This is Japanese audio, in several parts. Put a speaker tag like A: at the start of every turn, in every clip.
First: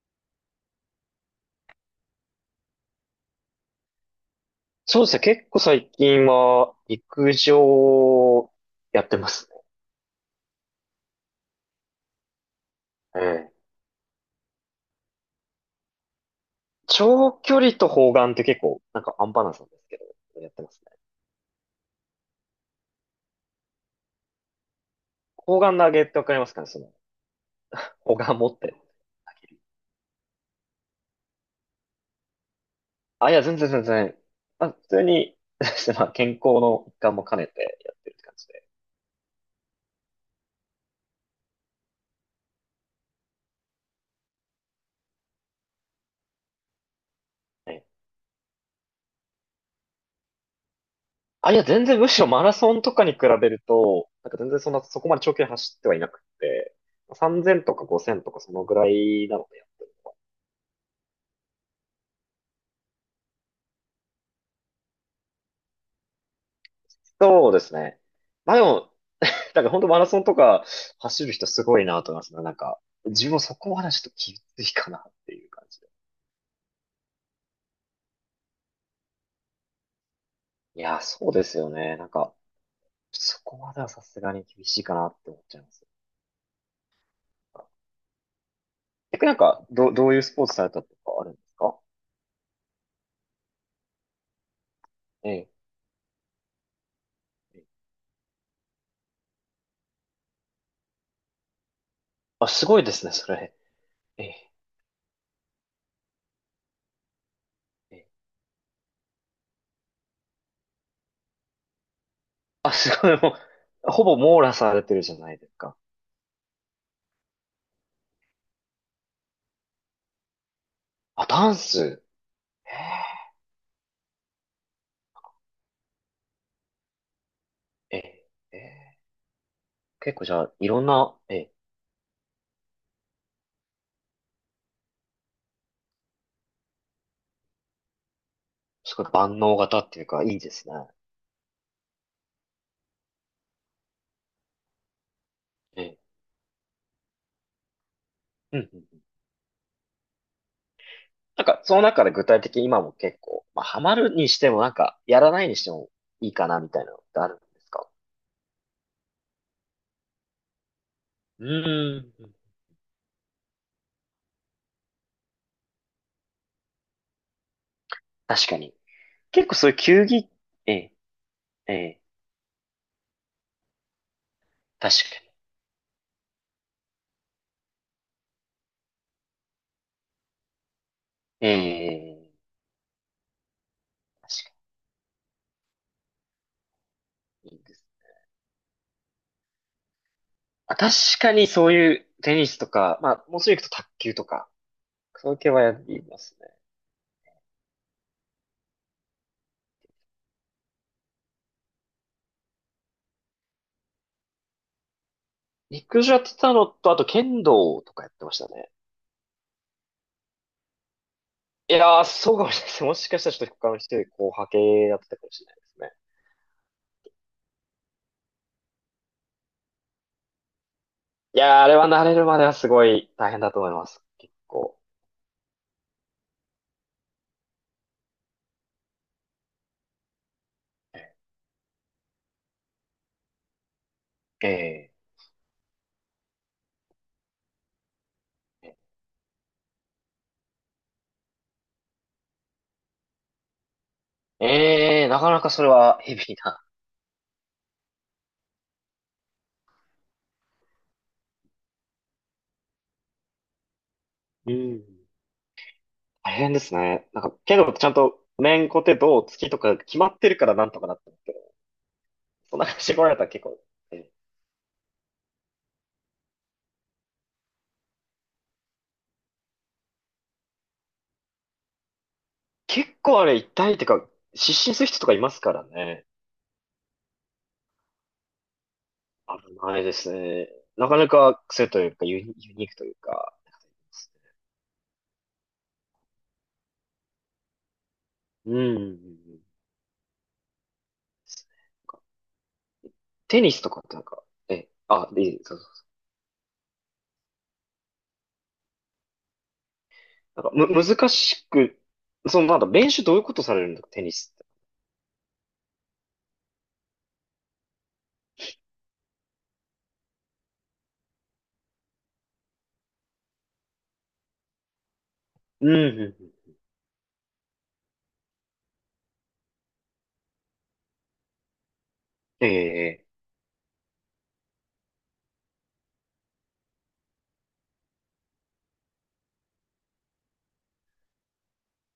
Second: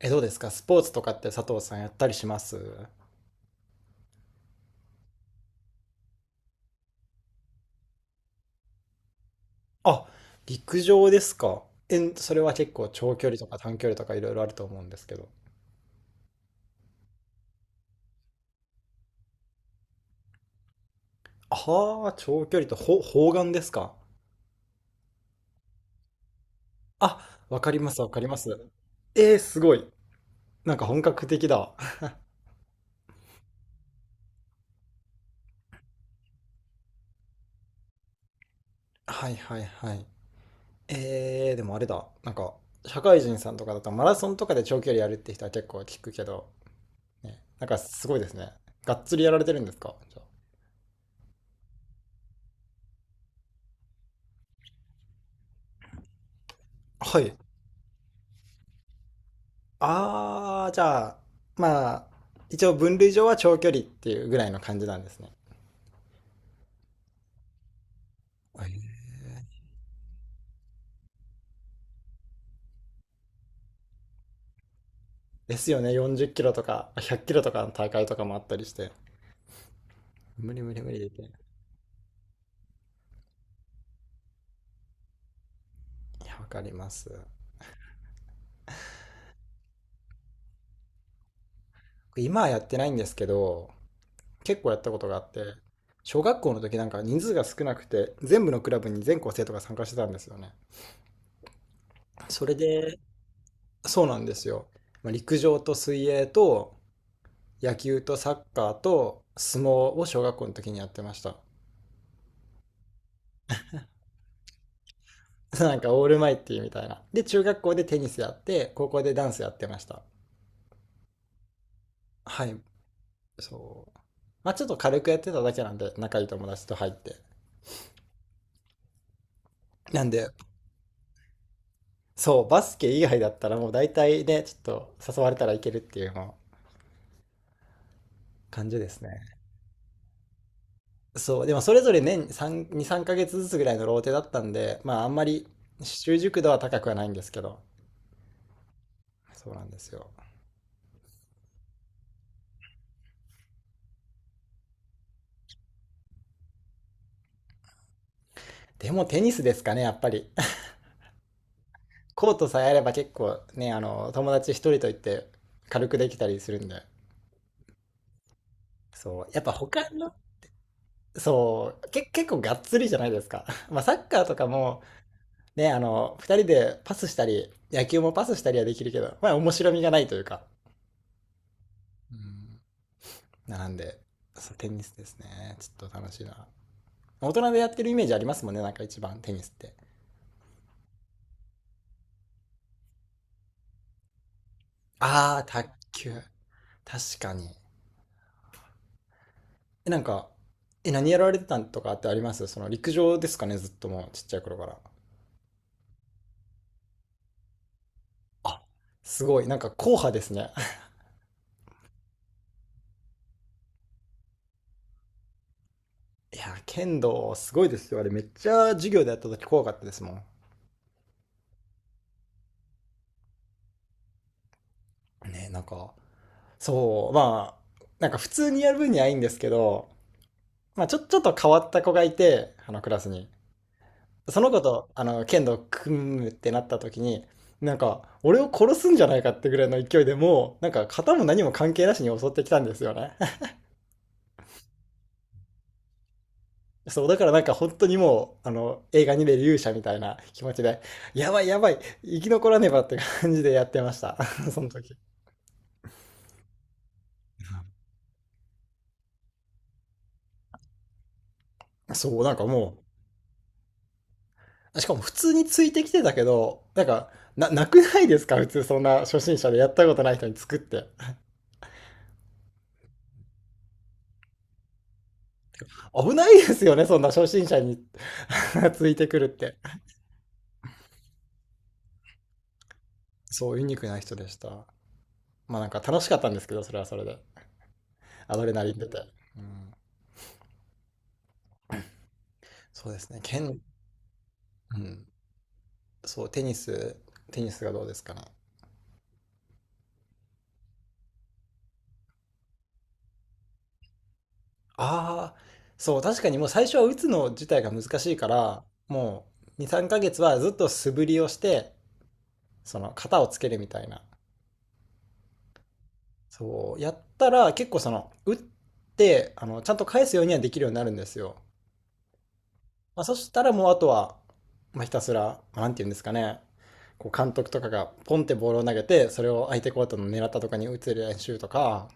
A: どうですかスポーツとかって佐藤さんやったりします？
B: そうですね。結構最近は陸上やってますね。
A: あ、陸上ですか。それは結構長
B: え
A: 距離と
B: え。
A: か短距離とかいろいろあると思うんですけど。
B: 長距離と砲丸って結構なんかアンバランスなんですけど、やってますね。
A: ああ、長距離と砲丸ですか。
B: 砲丸投げってわかりますかね
A: あ、わかりますわ
B: 砲
A: かり
B: 丸
A: ま
B: 持
A: す。
B: って
A: えー、
B: 投げ
A: す
B: る。
A: ごい。なんか本格的だ。
B: あ、いや、全然全然。あ、普通に、まあ、健康の一環も兼ねてやってるって感じで。
A: はいはいはい。でもあれだ。なんか、社会人さんとかだとマラソンとかで長距離やるって人は結構聞くけど、ね、なん
B: え
A: か
B: え。
A: すごいですね。がっつりやられてるんですか、じゃ
B: あ、いや、全然むしろマラソンとかに比べると、なんか全然そんな、そこまで長距離走ってはいなくて、
A: あ？はい。
B: 3000とか5000とかそのぐらいなのでやってる。
A: ああ、じゃあ、まあ、一応分類上は長距離っていうぐらいの感じなんですね。
B: そうですね。まあで
A: は
B: も、
A: い。
B: なんか本当マラソンとか走る人すごいなと思いますね。なんか、自分もそこまでちょっと厳しいかなっていう
A: で
B: 感
A: すよ
B: じで。
A: ね、40キロとか100キロとかの大会とかもあったりして。無理無理
B: い
A: 無
B: や
A: 理、
B: ー、
A: できな
B: そ
A: い。
B: うですよね。なんか、そこまではさすがに厳しいかなって思っちゃいます。
A: いや、わかります。
B: 逆になんか、どういうスポーツされたとかあるんですか？
A: 今はやってないんですけど、結構やったことがあ
B: え
A: って、
B: え。
A: 小学校の時なんか人数が
B: え
A: 少
B: え。
A: なくて、全部のクラブに全校生徒が参加してたんですよね。そ
B: あ、
A: れ
B: すごいで
A: で、
B: すね、それ。
A: そうな
B: え
A: んです
B: え。
A: よ。まあ、陸上と水泳と野
B: え
A: 球
B: え。
A: とサッカーと相撲を小学校の時にやってました。
B: あ、すごい、もう、ほぼ網羅されてるじゃないです
A: な
B: か。
A: んかオールマイティみたいな。で、中学校でテニスやって、高校でダンスやってました。
B: あ、ダンス。
A: はい、そう。まあちょっと軽くやってただけなんで、仲いい友達と入って。
B: ええ。ええ。
A: なん
B: 結構
A: で、
B: じゃあ、いろんな、ええ、
A: そう、バスケ以外だったらもう大体ね、ちょっと誘われたらいけるっていうもう感じで
B: す
A: す
B: ごい
A: ね。
B: 万能型っていうか、いいですね。
A: そう、でもそれぞれ年3、2、3ヶ月ずつぐらいのローテだったんで、まああんまり
B: ええ。
A: 習熟度は高くはないんですけど、
B: うんうん。
A: そうなんですよ。
B: なんか、その中で具体的に今も結構、まあ、ハマるにしてもなんか、やらないにしてもいいかなみたいなのってあるんですか？
A: でもテニスですかね、やっぱり。
B: うー
A: コー
B: ん。
A: トさえあれば結構ね、友達一人と言って軽くできたりするんで。
B: 確かに。
A: そう。やっ
B: 結
A: ぱ
B: 構そういう
A: 他
B: 球
A: の、
B: 技、ええ、え
A: そう、
B: え、
A: 結構がっつりじゃないですか。まあサッカーとかも、
B: 確か
A: ね、二人でパスしたり、野球もパスしたりはできるけど、まあ面白みがないというか。
B: に。
A: う
B: ええ、
A: ん。なんで、
B: 確か
A: そう、テニスですね。ちょっと楽しいな。大人
B: に。い
A: で
B: い
A: やっ
B: で
A: て
B: す。
A: るイメージありますもんね、なんか一番テニスって。
B: あ、確かにそういうテニスとか、まあ、もうすぐ行くと卓球とか、そうい
A: あ
B: う
A: あ、
B: 系は
A: 卓
B: やりま
A: 球。
B: すね。
A: 確かに。なんか、何やられてたんとかってあります？その陸上ですかね、ずっともうちっちゃい頃から？
B: 陸上やってたのと、あと剣道とかやってました
A: あ、
B: ね。
A: すごい、なんか硬派ですね。
B: いやー、そうかもしれないです。もしかしたらちょっと他の人よりこう派系やってたかもしれないですね。
A: いや、剣道すごいですよ。あれめっちゃ授業でやった時怖かったですもん。
B: いやー、あれは慣れるまではすごい大変だと思います。結構。
A: ね、なんか、そう、まあ、なんか普通にやる分にはいいんですけど、まあちょっと変わった子がいて、あのクラスに。そ
B: え
A: の子と、
B: え。
A: 剣道組むってなった時に、なんか、俺を殺すんじゃないかってぐらいの勢いでもう、なんか、型も何も関係なしに襲ってきたんですよね。
B: ええ、なかなかそれはヘビーな。
A: そう、だからなんか本当にもう、映画に出る勇者みたいな気持ちで、やばいやばい、生き残らねばって感じでやってました。
B: う
A: その時。
B: ん。大変ですね。なんか、けど、ちゃんと、面コテ、銅、月とか決まってるからなんとかなってるけど、
A: そう、なんか
B: そんな感
A: も
B: じで来られたらえ
A: う、しかも普通についてきてたけど、なんか、なくないですか普通そんな初心者でやったことない人に作って。
B: 結構あれ痛いってか、失神する人とかいますからね。
A: 危ないですよね、そんな初心者に ついてくるって。
B: 危ないですね。なかなか癖というか、ユニークというか。
A: そう、ユニークな人でした。まあなんか楽しかったんですけど、それはそれで。アド
B: う
A: レナリ
B: ん。
A: ン
B: うんうん
A: 出て。
B: う
A: う
B: ん。
A: ん、そうですね、
B: テニスとかってなんか、え、
A: うん、
B: あ、いい、そそう
A: そう、テニスがどうですかね。
B: なんかむ、難しく、その、なんだ、練習どういうことされるんだ、テニスって。
A: ああ、そう、確かにもう最初は打つの自体が難しいから、もう2、3ヶ月はずっと素振りをして、その型をつけるみたいな。
B: うん、うん。
A: そう、やったら結構その、打って、ちゃんと返すようにはできるようになるんですよ。
B: え
A: まあ、
B: え、
A: そしたらもうあとは、まあ、ひたすら、なんて言うんですかね、こう監督とかがポンってボールを投げて、それを相手コートの狙ったとかに打つ練習とか、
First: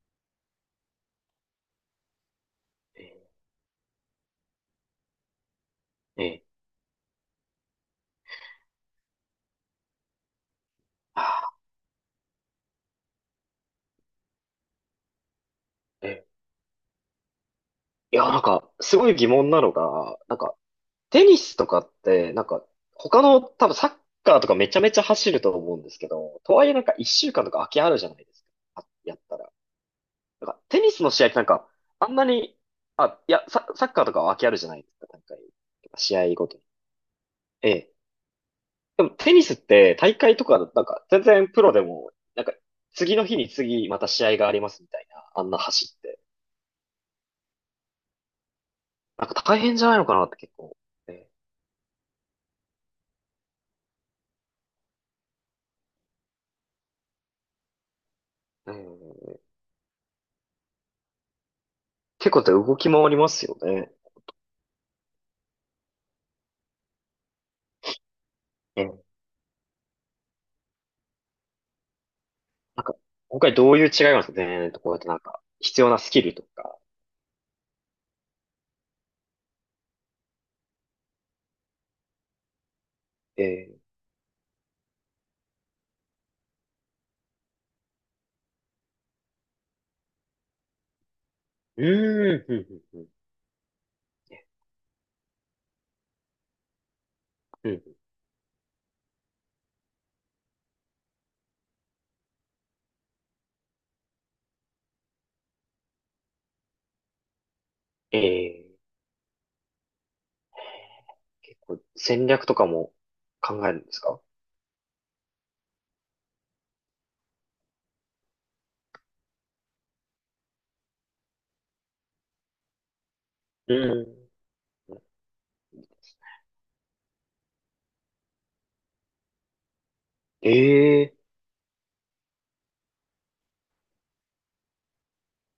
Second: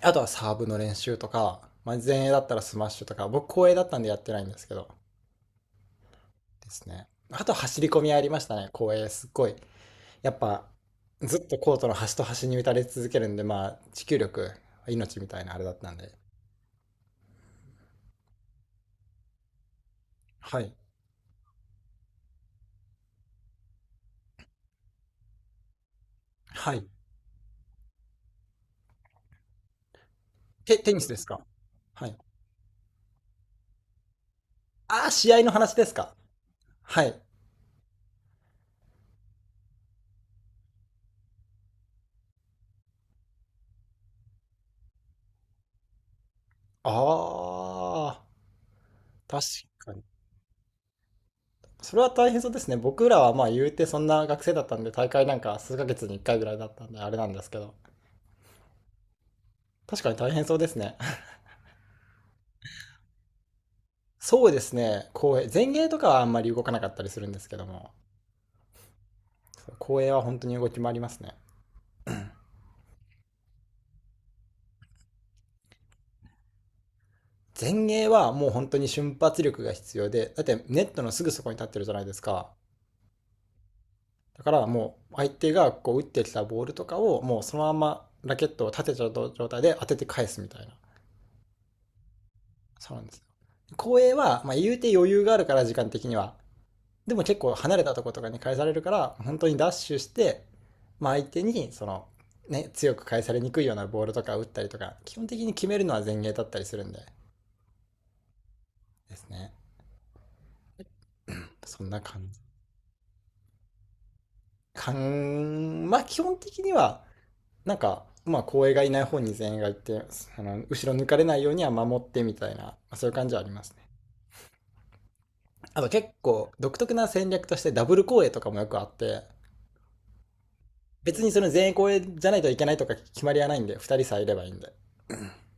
A: あとはサーブの練習とか、まあ、前衛だったらスマッシ
B: え
A: ュとか、
B: え、
A: 僕後衛だったんでやってないんですけど、
B: ええ。
A: ですね。あと走り込みありましたね、公園。すっごい。やっぱ、
B: は
A: ずっ
B: あ。
A: とコートの端と端に打たれ続けるんで、まあ、持久力、命みたいなあれだったんで。
B: ええ。いや、なんか、すごい疑問なのが、なんか、
A: はい。
B: テニスとかって、なんか、他の、多分サッカーとかめちゃめちゃ走ると思うんですけど、とはいえ
A: は
B: なん
A: い。
B: か一週間とか空きあるじゃないですか。あやったら。なんか、テニ
A: テニ
B: ス
A: ス
B: の
A: です
B: 試合って
A: か？
B: なんか、
A: は
B: あん
A: い。
B: なに、あ、いや、サッカーとかは空きあるじゃないです
A: あ
B: か、
A: あ、
B: なん
A: 試
B: か、
A: 合の話ですか？
B: 試合ごとに。
A: はい。
B: ええ。でもテニスって大会とかだと、なんか全然プロでも、なんか次の日に次また試合がありますみたいな、あんな走って。
A: ああ、
B: なんか
A: 確
B: 大変じゃ
A: か
B: ない
A: に。
B: のかなって結構。ね。
A: それは大変そうですね。僕らはまあ言うてそんな学生だったんで、大会なんか数ヶ月に1回ぐらいだったんで、あれなんですけど。
B: うん、
A: 確かに大変そうですね。
B: 結構動き回りますよね。
A: そうですね。公園。前衛とかはあんまり動かなかったりするんですけども。
B: うん。
A: 後衛は本当に動き回りますね。
B: なんか、今回どういう違いがあるんですかねとこうやってなんか、必要なスキルとか。
A: 前衛はもう本当に瞬発力が必要で、だってネットのすぐそこに立ってるじゃないですか。
B: え
A: だからもう相手がこう打ってきたボールとかをもうそのままラケットを立てちゃう状態で当てて返すみたいな。
B: うーん、うん、
A: そう
B: う
A: な
B: ん、
A: ん
B: う
A: ですよ。後衛は、まあ、言うて余裕があるから時間的には。でも結構
B: ん。う
A: 離れた
B: ん。
A: とことかに返されるから、本当にダッシュして、まあ、相手にその、ね、強く返されにくいようなボールとか打ったりとか、基本的に決めるのは前衛だったりするんで
B: えー、
A: ですね。
B: 結構
A: そんな
B: 戦
A: 感
B: 略とかも考えるんですか？
A: かん、まあ基本的には、なんか、まあ後衛がいない方に全員がいて、あの後ろ抜かれないようには守ってみたいな、まあそういう感じはあります
B: う
A: ね。
B: ん。
A: あと結構独特な戦略としてダブル後衛とかもよくあって、
B: え
A: 別にその全員後衛じゃないといけないとか決まりはないんで、2人さえいればいいんで。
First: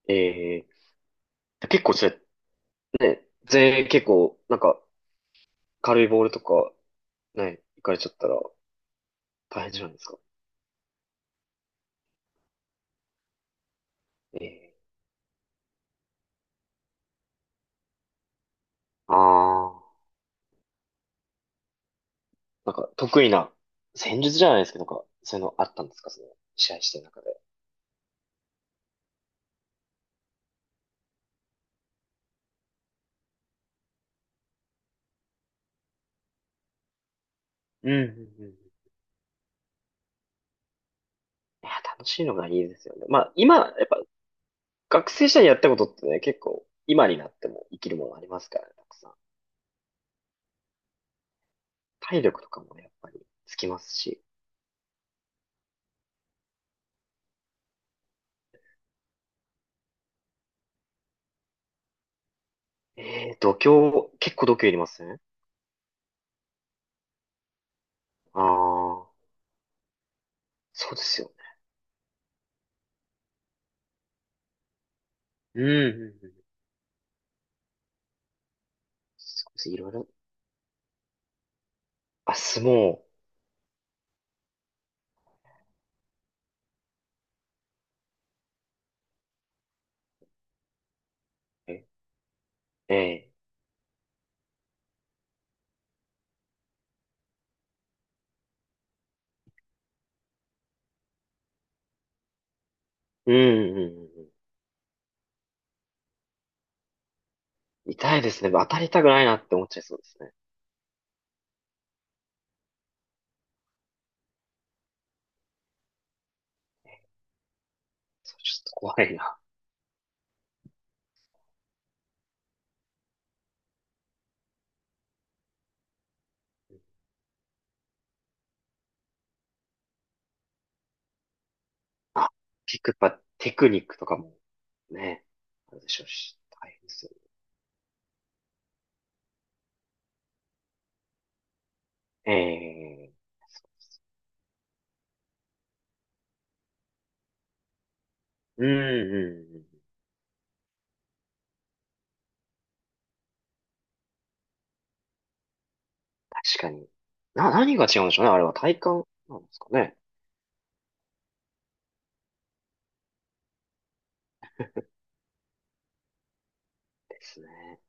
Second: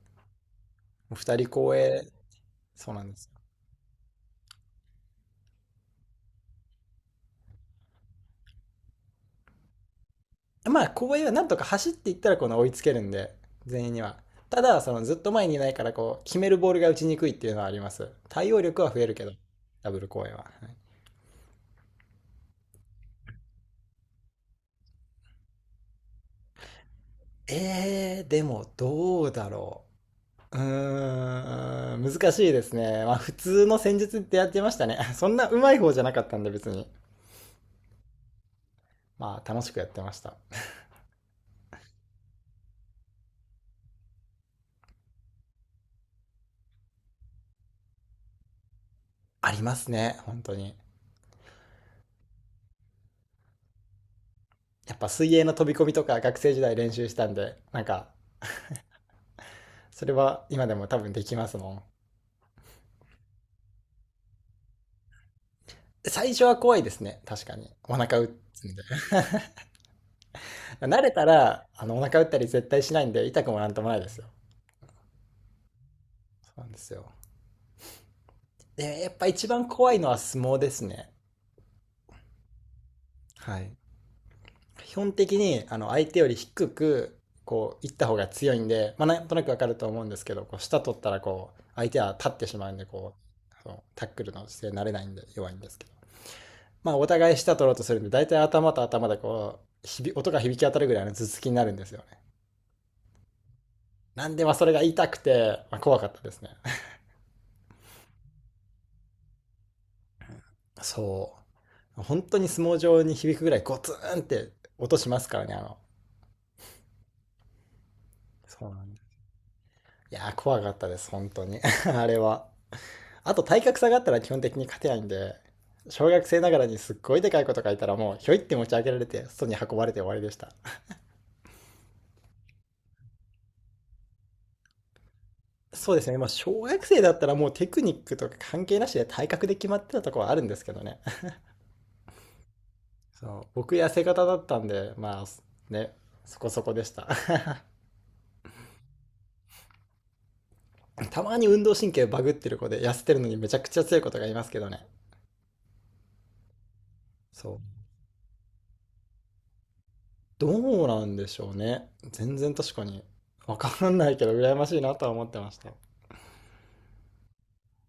B: ー、え
A: 2人後
B: 結構
A: 衛、
B: それ
A: そうなんで
B: ね、
A: す
B: 全員結構、なんか、軽いボールとか、ね、行かれちゃったら大変じゃないですか。
A: よ。まあ後衛はなんとか走っていったらこの追いつけるんで、全員には。
B: え
A: た
B: え。
A: だ、そのずっと前にいないからこう、決めるボールが打ちにくいっていうのはあります。対応力は増える
B: あ
A: けど、ダ
B: あ。
A: ブル後衛は。はい。
B: なんか、得意な戦術じゃないですけど、なんか、そういうのあったんですか？試合してる中で。
A: でもどうだろう。うーん、難しいですね。まあ普通の戦術ってやってましたね。そんな上手い方じゃなかったんで別に。
B: うんうんうん。い
A: まあ楽しくやってました。
B: や、楽しいのがいいですよね。まあ、今、やっぱ、学生時代にやったことってね、結構、今になっても生きるものありますからね、たくさん。
A: ありますね、本当に。
B: 体力とかもね、やっぱり、つきますし。
A: やっぱ水泳の飛び込みとか学生時代練習したんで、なんか、それは今でも多分できますもん。
B: ええ、度胸、結構度胸いりますね。
A: 最初は怖いですね、確かに。お腹打つんで。
B: ああ。 そう
A: 慣
B: で
A: れ
B: す
A: た
B: よね。
A: ら、お腹打ったり絶対しないんで、痛くもなんともないですよ。
B: うんうんうん。
A: そうなんですよ。で、やっぱ
B: す
A: 一
B: ご
A: 番
B: いいろ
A: 怖
B: い
A: いの
B: ろ、
A: は相撲ですね。
B: あ、相撲。
A: はい。基本的にあの相手より低くこう行った方が強いんで、まあ、なんとなくわかると思うんですけどこう下取ったらこう相手は立ってしまうんで
B: え
A: こ
B: え。
A: うそのタックルの姿勢になれないんで弱いんですけど、まあ、お互い下取ろうとするんで大体頭と頭でこうひび音が響き当たるぐらいの頭突きになるんですよね。
B: うんうんう
A: な
B: ん
A: んでまあそれが痛くて、まあ、怖かったですね。
B: うん。痛いですね。当たりたくないなって思っちゃいそうですね。
A: そう本当に相撲上に響くぐらいゴツンって音しますからね
B: それちょっ
A: そう
B: と
A: なんで
B: 怖い
A: す。
B: な。
A: いやー、怖かったです本当に あれは。あと体格差があったら基本的に勝てないんで、小学生ながらにすっごいでかいこと書いたらもうひょいって持ち上げられて外に運ばれて終わりでした。
B: あ、結構やっぱテクニックとかもね、あるで
A: そう
B: し
A: で
B: ょう
A: すね、まあ
B: し、
A: 小
B: 大変
A: 学
B: で
A: 生
B: す
A: だ
B: よ
A: ったらもうテクニックとか関係なしで体格で決まってたとこはあるんですけどね。
B: ね。え
A: そ
B: え。
A: う僕痩せ型だったんで、まあね、そこそこでした。
B: うんうんうん。
A: たまに運動神経バグってる子で痩せてるのにめちゃくちゃ強い子とかいますけどね。
B: 確かに。な、
A: そう。
B: 何が違うんでしょうね。あれは体感なんですかね。
A: どうなんでしょうね。全然確かに。わかんないけど、羨ましいなとは思ってました。
B: ですね。